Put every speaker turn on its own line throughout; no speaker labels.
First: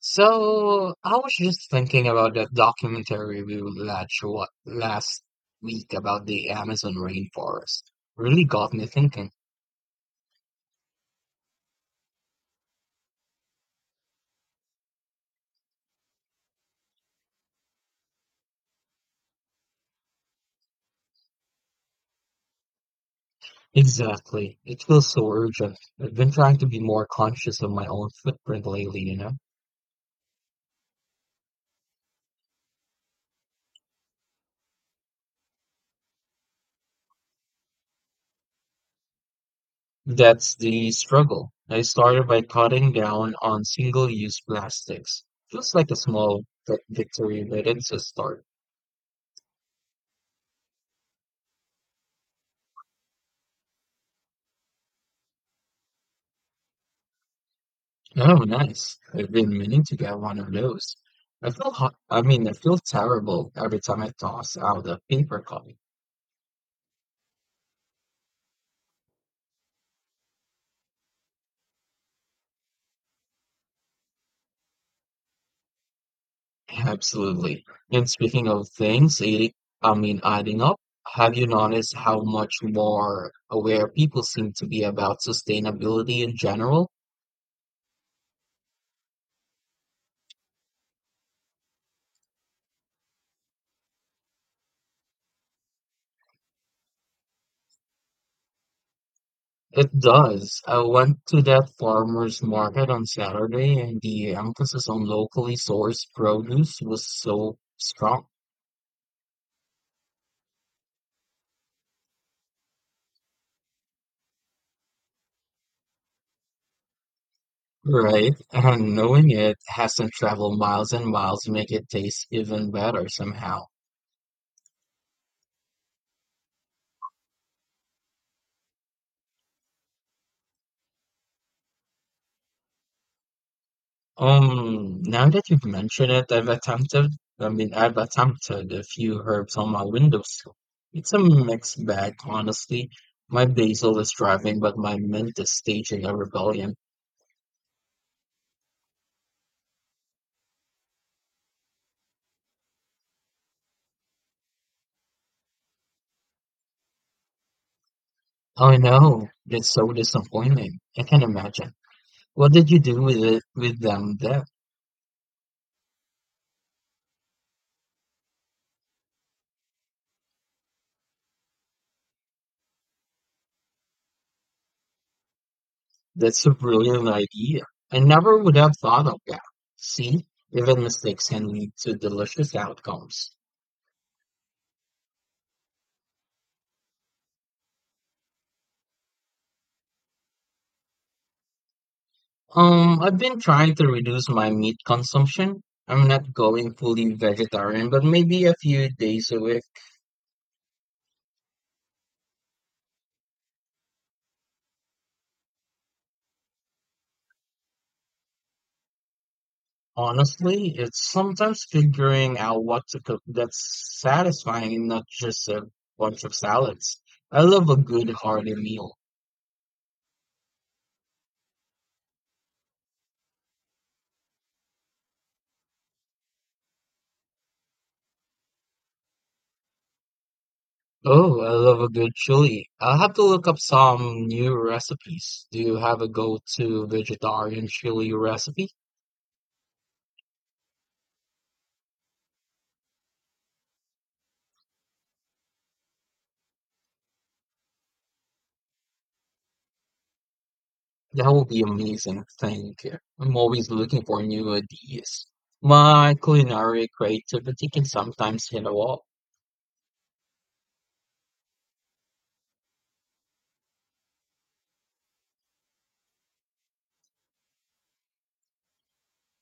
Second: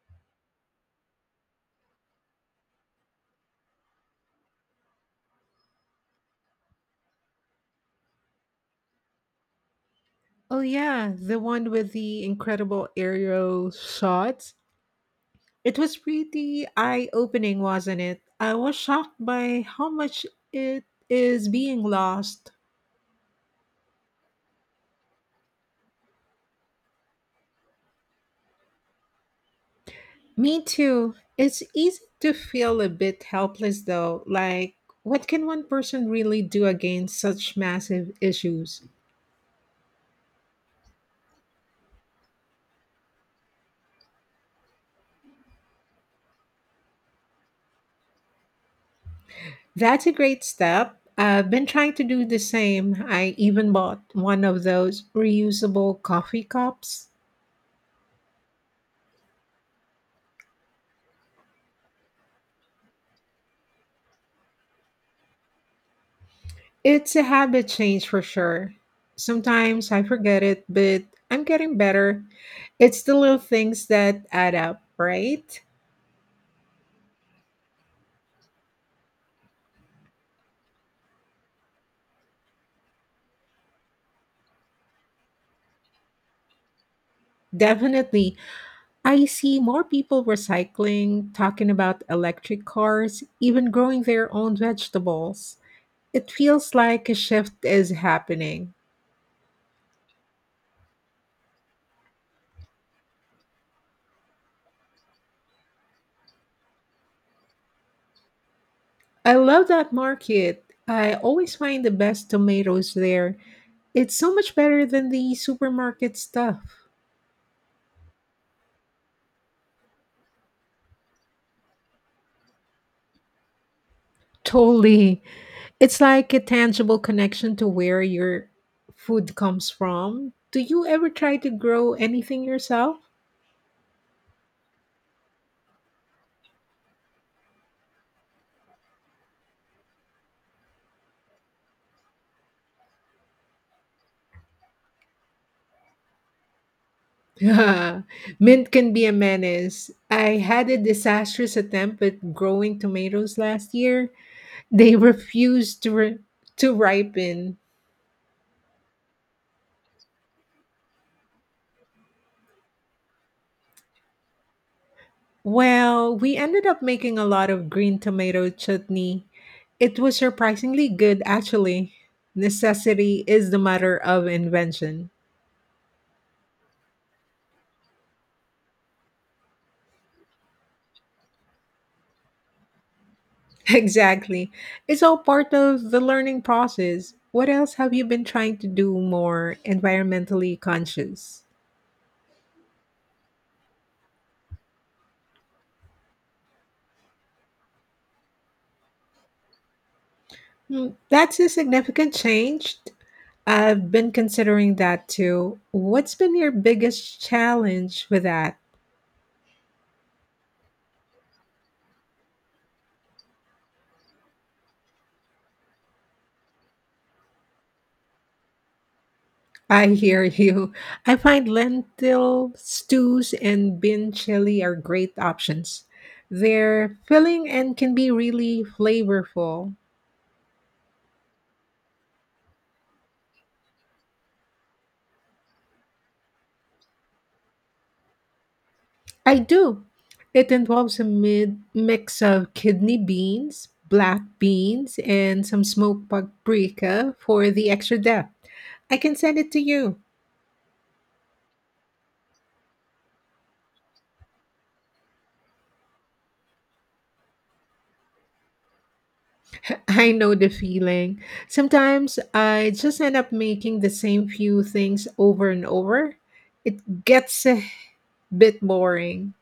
So I was just thinking about that documentary we watched what, last week about the Amazon rainforest. Really got me thinking.
Oh yeah, the one with the incredible aerial shots. It was pretty eye-opening, wasn't it? I was shocked by how much it is being lost.
Exactly. It feels so urgent. I've been trying to be more conscious of my own footprint lately, you know?
Me too. It's easy to feel a bit helpless though. Like, what can one person really do against such massive issues?
That's the struggle. I started by cutting down on single-use plastics. Feels like a small victory, but it's a start.
That's a great step. I've been trying to do the same. I even bought one of those reusable coffee cups.
Oh, nice. I've been meaning to get one of those. I feel terrible every time I toss out a paper cup.
It's a habit change for sure. Sometimes I forget it, but I'm getting better. It's the little things that add up, right?
Absolutely. And speaking of things, eating, I mean, adding up, have you noticed how much more aware people seem to be about sustainability in general?
Definitely. I see more people recycling, talking about electric cars, even growing their own vegetables. It feels like a shift is happening.
It does. I went to that farmer's market on Saturday, and the emphasis on locally sourced produce was so strong.
I love that market. I always find the best tomatoes there. It's so much better than the supermarket stuff.
Right. Knowing it has to travel miles and miles to make it taste even better somehow.
Totally. It's like a tangible connection to where your food comes from. Do you ever try to grow anything yourself?
Now that you've mentioned it, I've attempted a few herbs on my windowsill. It's a mixed bag, honestly. My basil is thriving, but my mint is staging a rebellion.
Yeah, mint can be a menace. I had a disastrous attempt at growing tomatoes last year. They to ripen.
Oh no, that's so disappointing. I can imagine. What did you do with it with them then?
Well, we ended up making a lot of green tomato chutney. It was surprisingly good, actually. Necessity is the mother of invention.
That's a brilliant idea. I never would have thought of that. See, even mistakes can lead to delicious outcomes.
Exactly. It's all part of the learning process. What else have you been trying to do more environmentally conscious?
I've been trying to reduce my meat consumption. I'm not going fully vegetarian, but maybe a few days a week.
That's a significant change. I've been considering that too. What's been your biggest challenge with that?
Honestly, it's sometimes figuring out what to cook that's satisfying and not just a bunch of salads. I love a good hearty meal.
I hear you. I find lentil stews and bean chili are great options. They're filling and can be really flavorful.
Oh, I love a good chili. I'll have to look up some new recipes. Do you have a go-to vegetarian chili recipe?
I do. It involves a mid mix of kidney beans, black beans, and some smoked paprika for the extra depth. I can send it to you.
That would be amazing. Thank you. I'm always looking for new ideas. My culinary creativity can sometimes hit a wall.
I know the feeling. Sometimes I just end up making the same few things over and over. It gets bit boring.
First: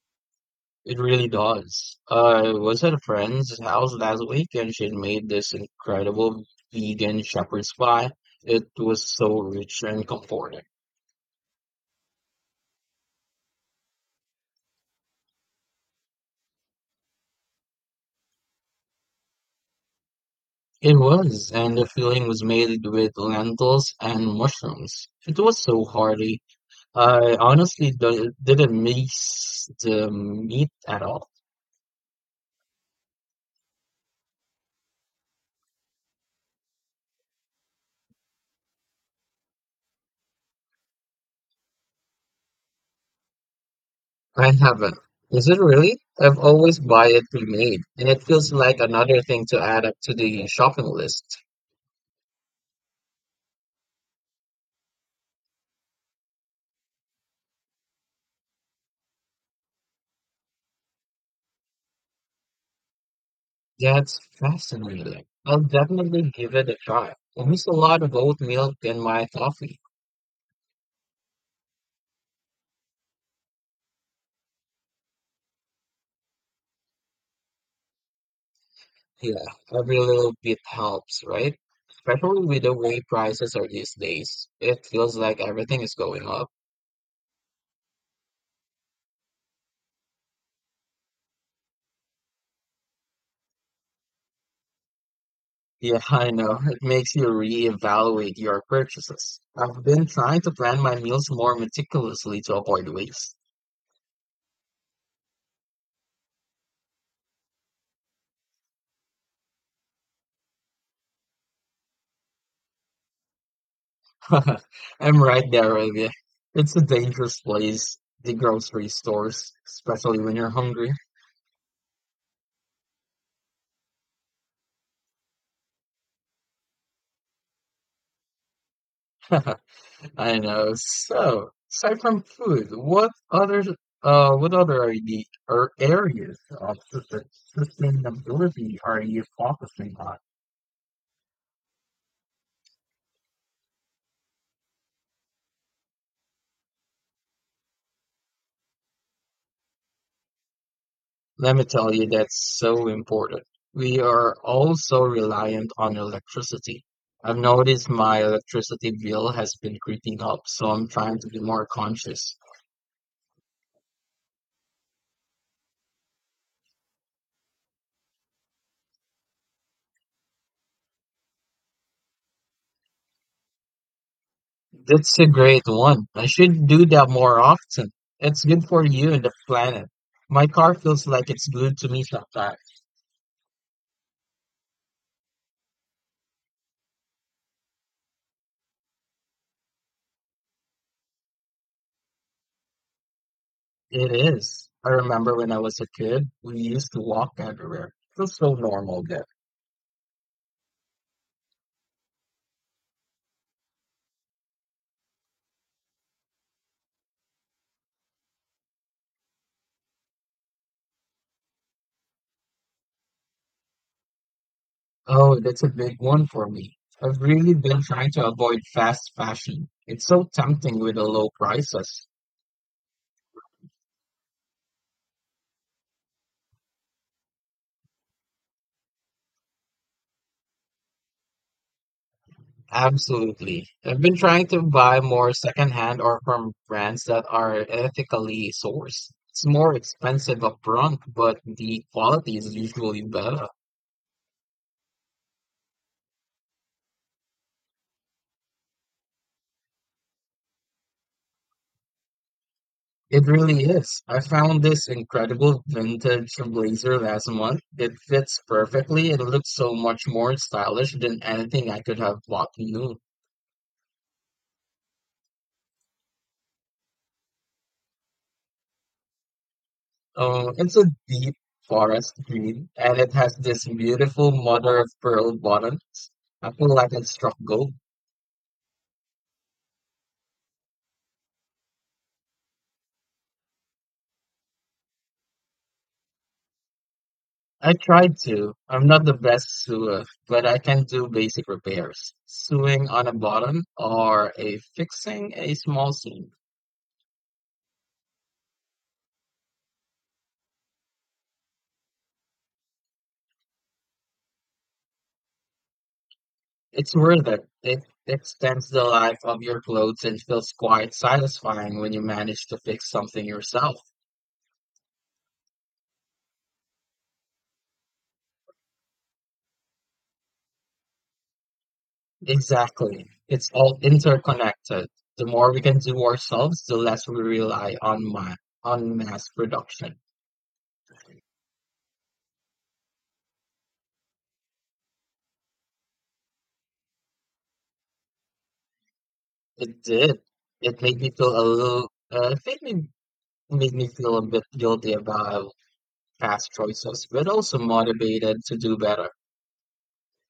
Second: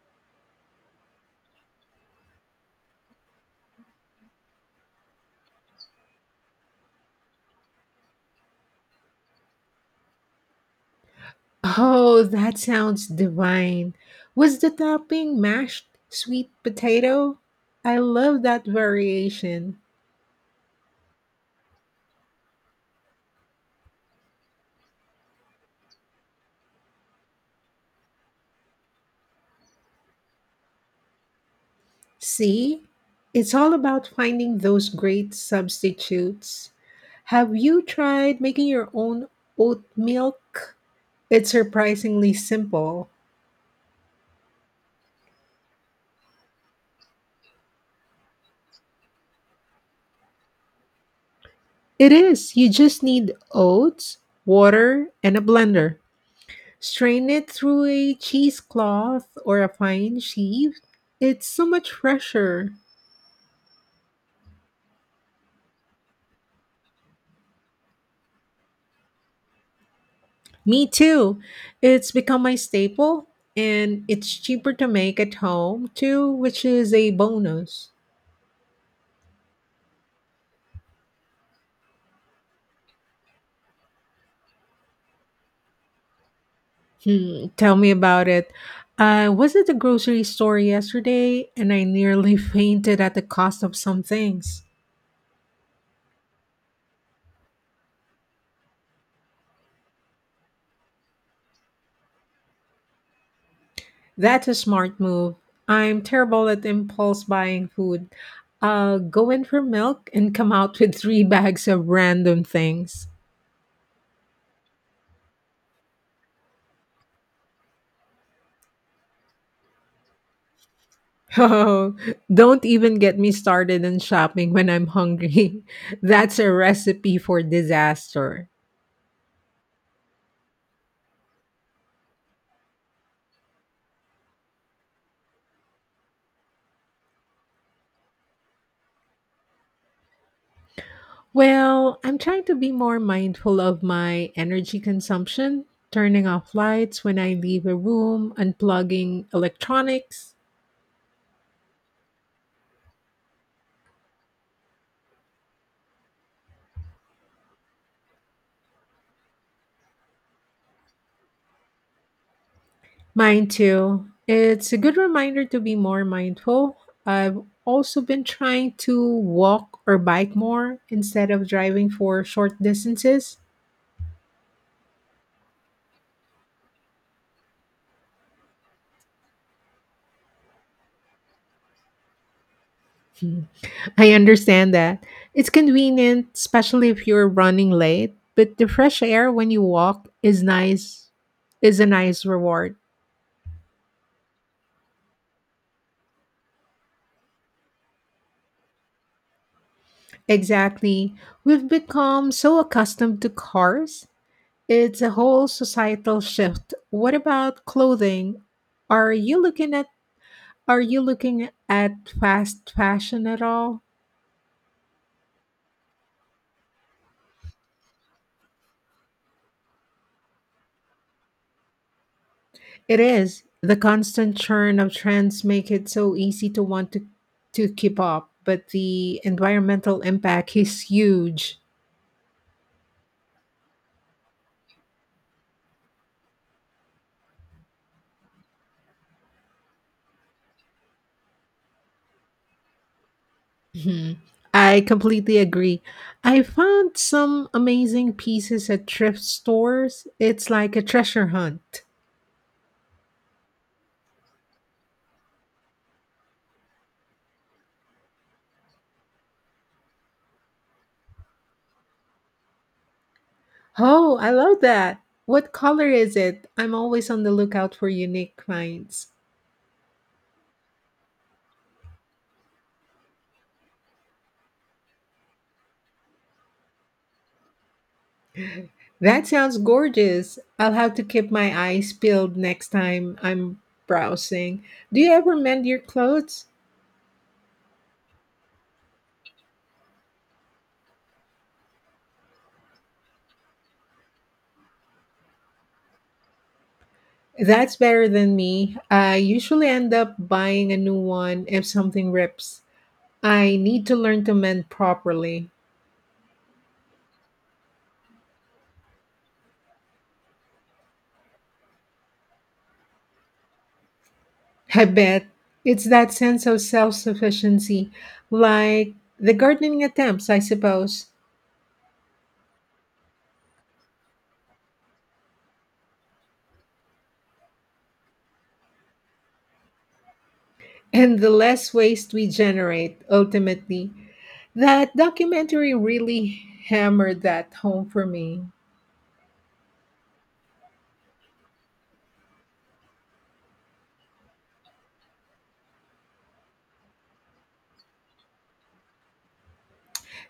It really does. I was at a friend's house last week and she made this incredible vegan shepherd's pie. It was so rich and comforting.
Oh, that sounds divine. Was the topping mashed sweet potato? I love that variation.
It was, and the filling was made with lentils and mushrooms. It was so hearty. I honestly didn't miss the meat at all.
See? It's all about finding those great substitutes. Have you tried making your own oat milk? It's surprisingly simple.
I haven't. Is it really? I've always buy it pre-made, and it feels like another thing to add up to the shopping list.
It is. You just need oats, water, and a blender. Strain it through a cheesecloth or a fine sieve. It's so much fresher.
That's fascinating. I'll definitely give it a try. I miss a lot of oat milk in my coffee.
Me too. It's become my staple, and it's cheaper to make at home too, which is a bonus.
Yeah, every little bit helps, right? Especially with the way prices are these days. It feels like everything is going up.
Tell me about it. I was at the grocery store yesterday and I nearly fainted at the cost of some things.
Yeah, I know. It makes you reevaluate your purchases. I've been trying to plan my meals more meticulously to avoid waste.
That's a smart move. I'm terrible at impulse buying food. I'll go in for milk and come out with three bags of random things.
I'm right there with you. It's a dangerous place, the grocery stores, especially when you're hungry.
Oh, don't even get me started on shopping when I'm hungry. That's a recipe for disaster.
I know. So, aside from food, what other ide- or areas of sustainability are you focusing on?
Well, I'm trying to be more mindful of my energy consumption, turning off lights when I leave a room, unplugging electronics.
Let me tell you, that's so important. We are also reliant on electricity. I've noticed my electricity bill has been creeping up, so I'm trying to be more conscious.
Mine too. It's a good reminder to be more mindful. I've also been trying to walk or bike more instead of driving for short distances.
That's a great one. I should do that more often. It's good for you and the planet. My car feels like it's glued to me sometimes.
I understand that. It's convenient, especially if you're running late, but the fresh air when you walk is a nice reward.
It is. I remember when I was a kid, we used to walk everywhere. Feels so normal there.
Exactly. We've become so accustomed to cars. It's a whole societal shift. What about clothing? Are you looking at Are you looking at fast fashion at all?
Oh, that's a big one for me. I've really been trying to avoid fast fashion. It's so tempting with the low prices.
It is. The constant churn of trends make it so easy to to keep up, but the environmental impact is huge.
Absolutely. I've been trying to buy more secondhand or from brands that are ethically sourced. It's more expensive upfront, but the quality is usually better.
Mhm. I completely agree. I found some amazing pieces at thrift stores. It's like a treasure hunt.
It really is. I found this incredible vintage blazer last month. It fits perfectly and looks so much more stylish than anything I could have bought new.
Oh, I love that. What color is it? I'm always on the lookout for unique finds.
It's a deep forest green and it has this beautiful mother of pearl bottom. I feel like I struck gold.
That sounds gorgeous. I'll have to keep my eyes peeled next time I'm browsing. Do you ever mend your clothes?
I tried to. I'm not the best sewer, but I can do basic repairs. Sewing on a bottom or a fixing a small seam.
That's better than me. I usually end up buying a new one if something rips. I need to learn to mend properly.
It's worth it. It extends the life of your clothes and feels quite satisfying when you manage to fix something yourself.
I bet it's that sense of self sufficiency, like the gardening attempts, I suppose.
Exactly. It's all interconnected. The more we can do ourselves, the less we rely on ma on mass production.
And the less waste we generate ultimately. That documentary really hammered that home for me.
It did. It made me feel a little, it made me feel a bit guilty about past choices, but also motivated to do better.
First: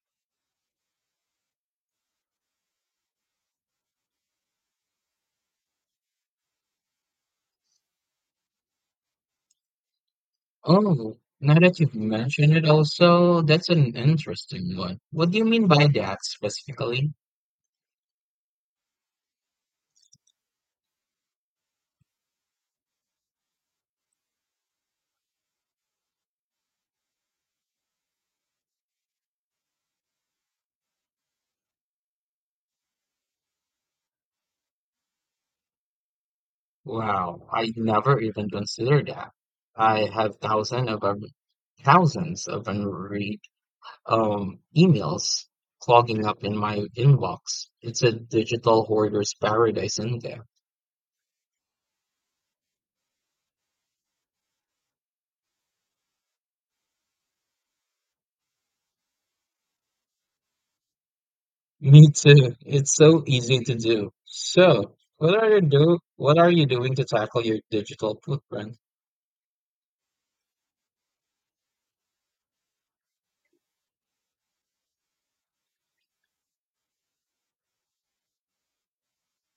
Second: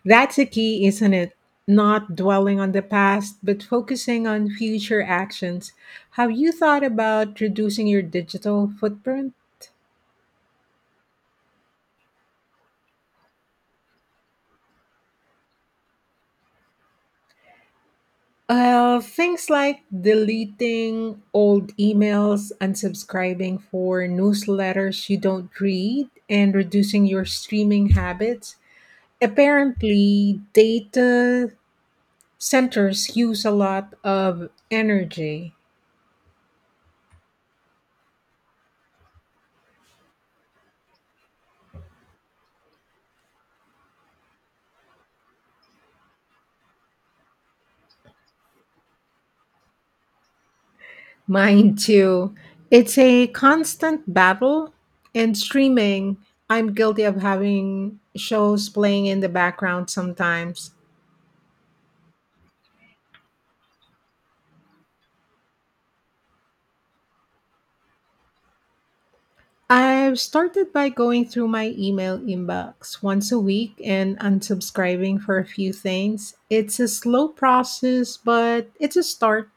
That's the key, isn't it? Not dwelling on the past, but focusing on future actions. Have you thought about reducing your digital footprint?
Oh, now that you've mentioned it also, that's an interesting one. What do you mean by that specifically?
Well, things like deleting old emails, unsubscribing for newsletters you don't read, and reducing your streaming habits. Apparently, data centers use a lot of energy.
Wow, I never even considered that. I have thousands of unread emails clogging up in my inbox. It's a digital hoarder's paradise in there.
Mine too. It's a constant battle. And streaming, I'm guilty of having shows playing in the background sometimes.
Me too. It's so easy to do. So, what are you do? What are you doing to tackle your digital footprint?
I've started by going through my email inbox once a week and unsubscribing for a few things. It's a slow process, but it's a start.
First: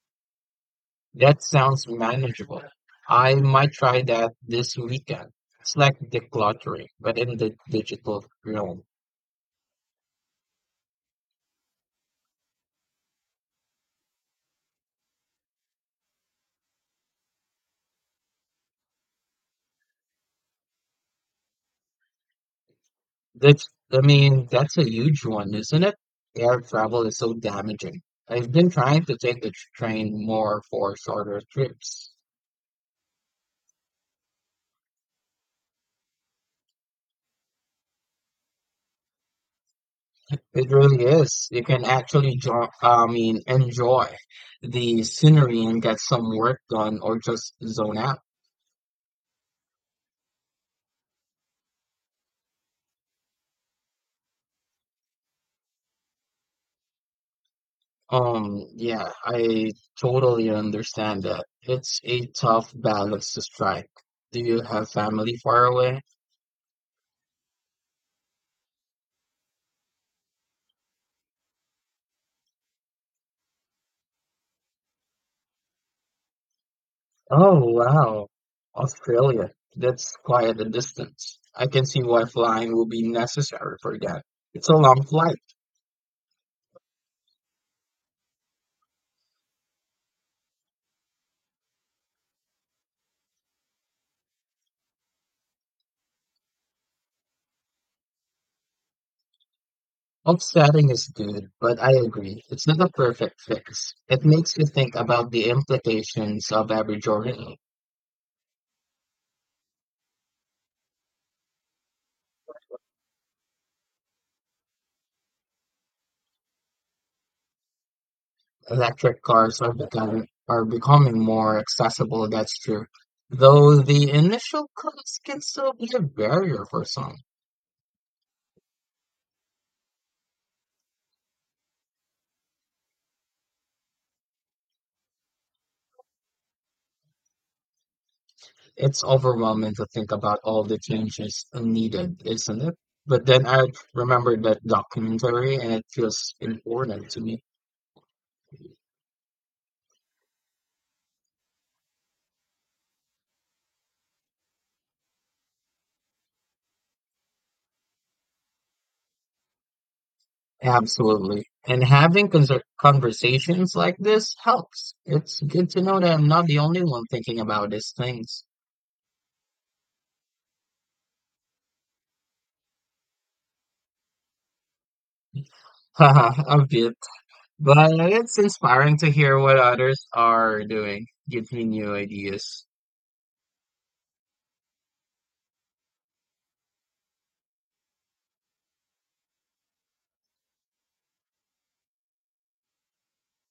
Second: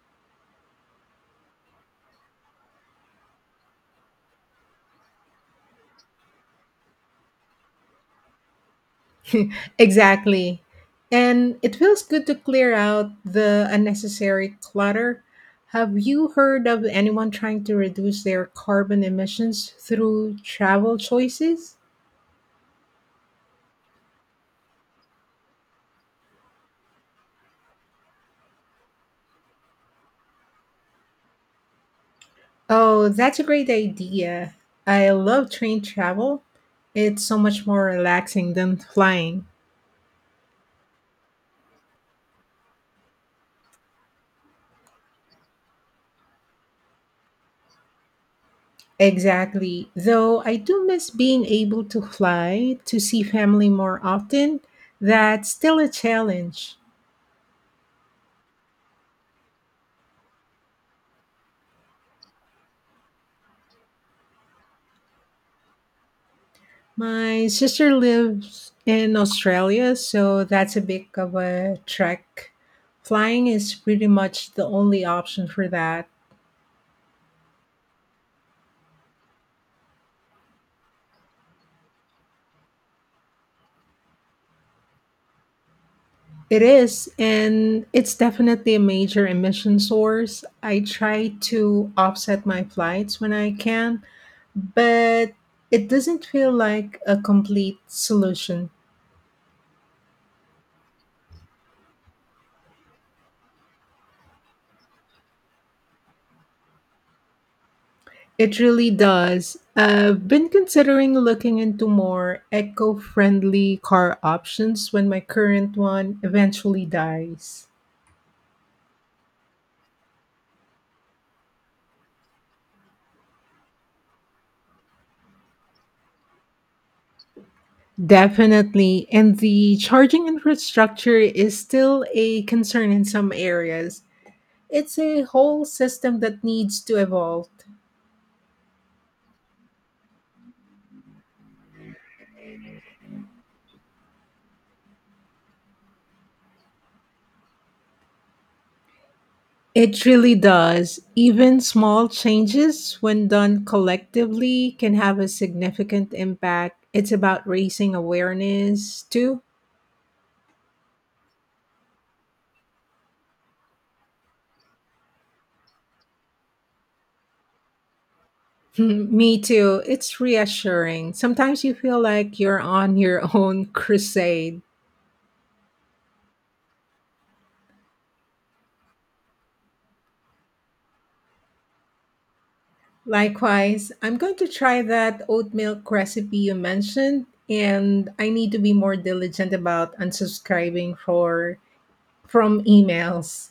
That sounds manageable. I might try that this weekend. It's like decluttering, but in the digital realm.
Exactly. And it feels good to clear out the unnecessary clutter. Have you heard of anyone trying to reduce their carbon emissions through travel choices?
That's a huge one, isn't it? Air travel is so damaging. I've been trying to take the train more for shorter trips.
Oh, that's a great idea. I love train travel. It's so much more relaxing than flying.
It really is. You can actually enjoy the scenery and get some work done or just zone out.
Exactly. Though I do miss being able to fly to see family more often. That's still a challenge.
Yeah, I totally understand that. It's a tough balance to strike. Do you have family far away?
My sister lives in Australia, so that's a bit of a trek. Flying is pretty much the only option for that.
Oh, wow. Australia. That's quite a distance. I can see why flying will be necessary for that. It's a long flight.
It is, and it's definitely a major emission source. I try to offset my flights when I can, but it doesn't feel like a complete solution.
Offsetting is good, but I agree. It's not a perfect fix. It makes you think about the implications of every journey.
It really does. I've been considering looking into more eco friendly car options when my current one eventually dies.
Electric cars are becoming more accessible, that's true. Though the initial cost can still be a barrier for some.
Definitely. And the charging infrastructure is still a concern in some areas. It's a whole system that needs to evolve.
It's overwhelming to think about all the changes needed, isn't it? But then I remembered that documentary and it feels important to me.
It really does. Even small changes, when done collectively, can have a significant impact. It's about raising awareness too.
Absolutely. And having conversations like this helps. It's good to know that I'm not the only one thinking about these things.
Mm, me too. It's reassuring. Sometimes you feel like you're on your own crusade.
Haha, a bit. But it's inspiring to hear what others are doing. Gives me new ideas.
Likewise, I'm going to try that oat milk recipe you mentioned, and I need to be more diligent about unsubscribing for from emails.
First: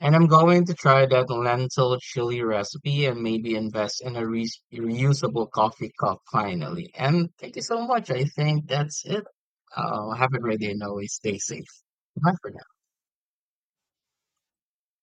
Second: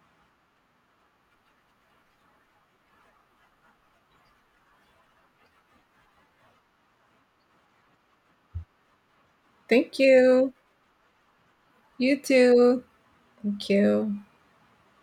And I'm going to try that lentil chili recipe and maybe invest in a reusable coffee cup finally. And thank you so much. I think that's it.
Thank
Have a
you.
great day and always stay safe.
You
Bye for now.
too. Thank you.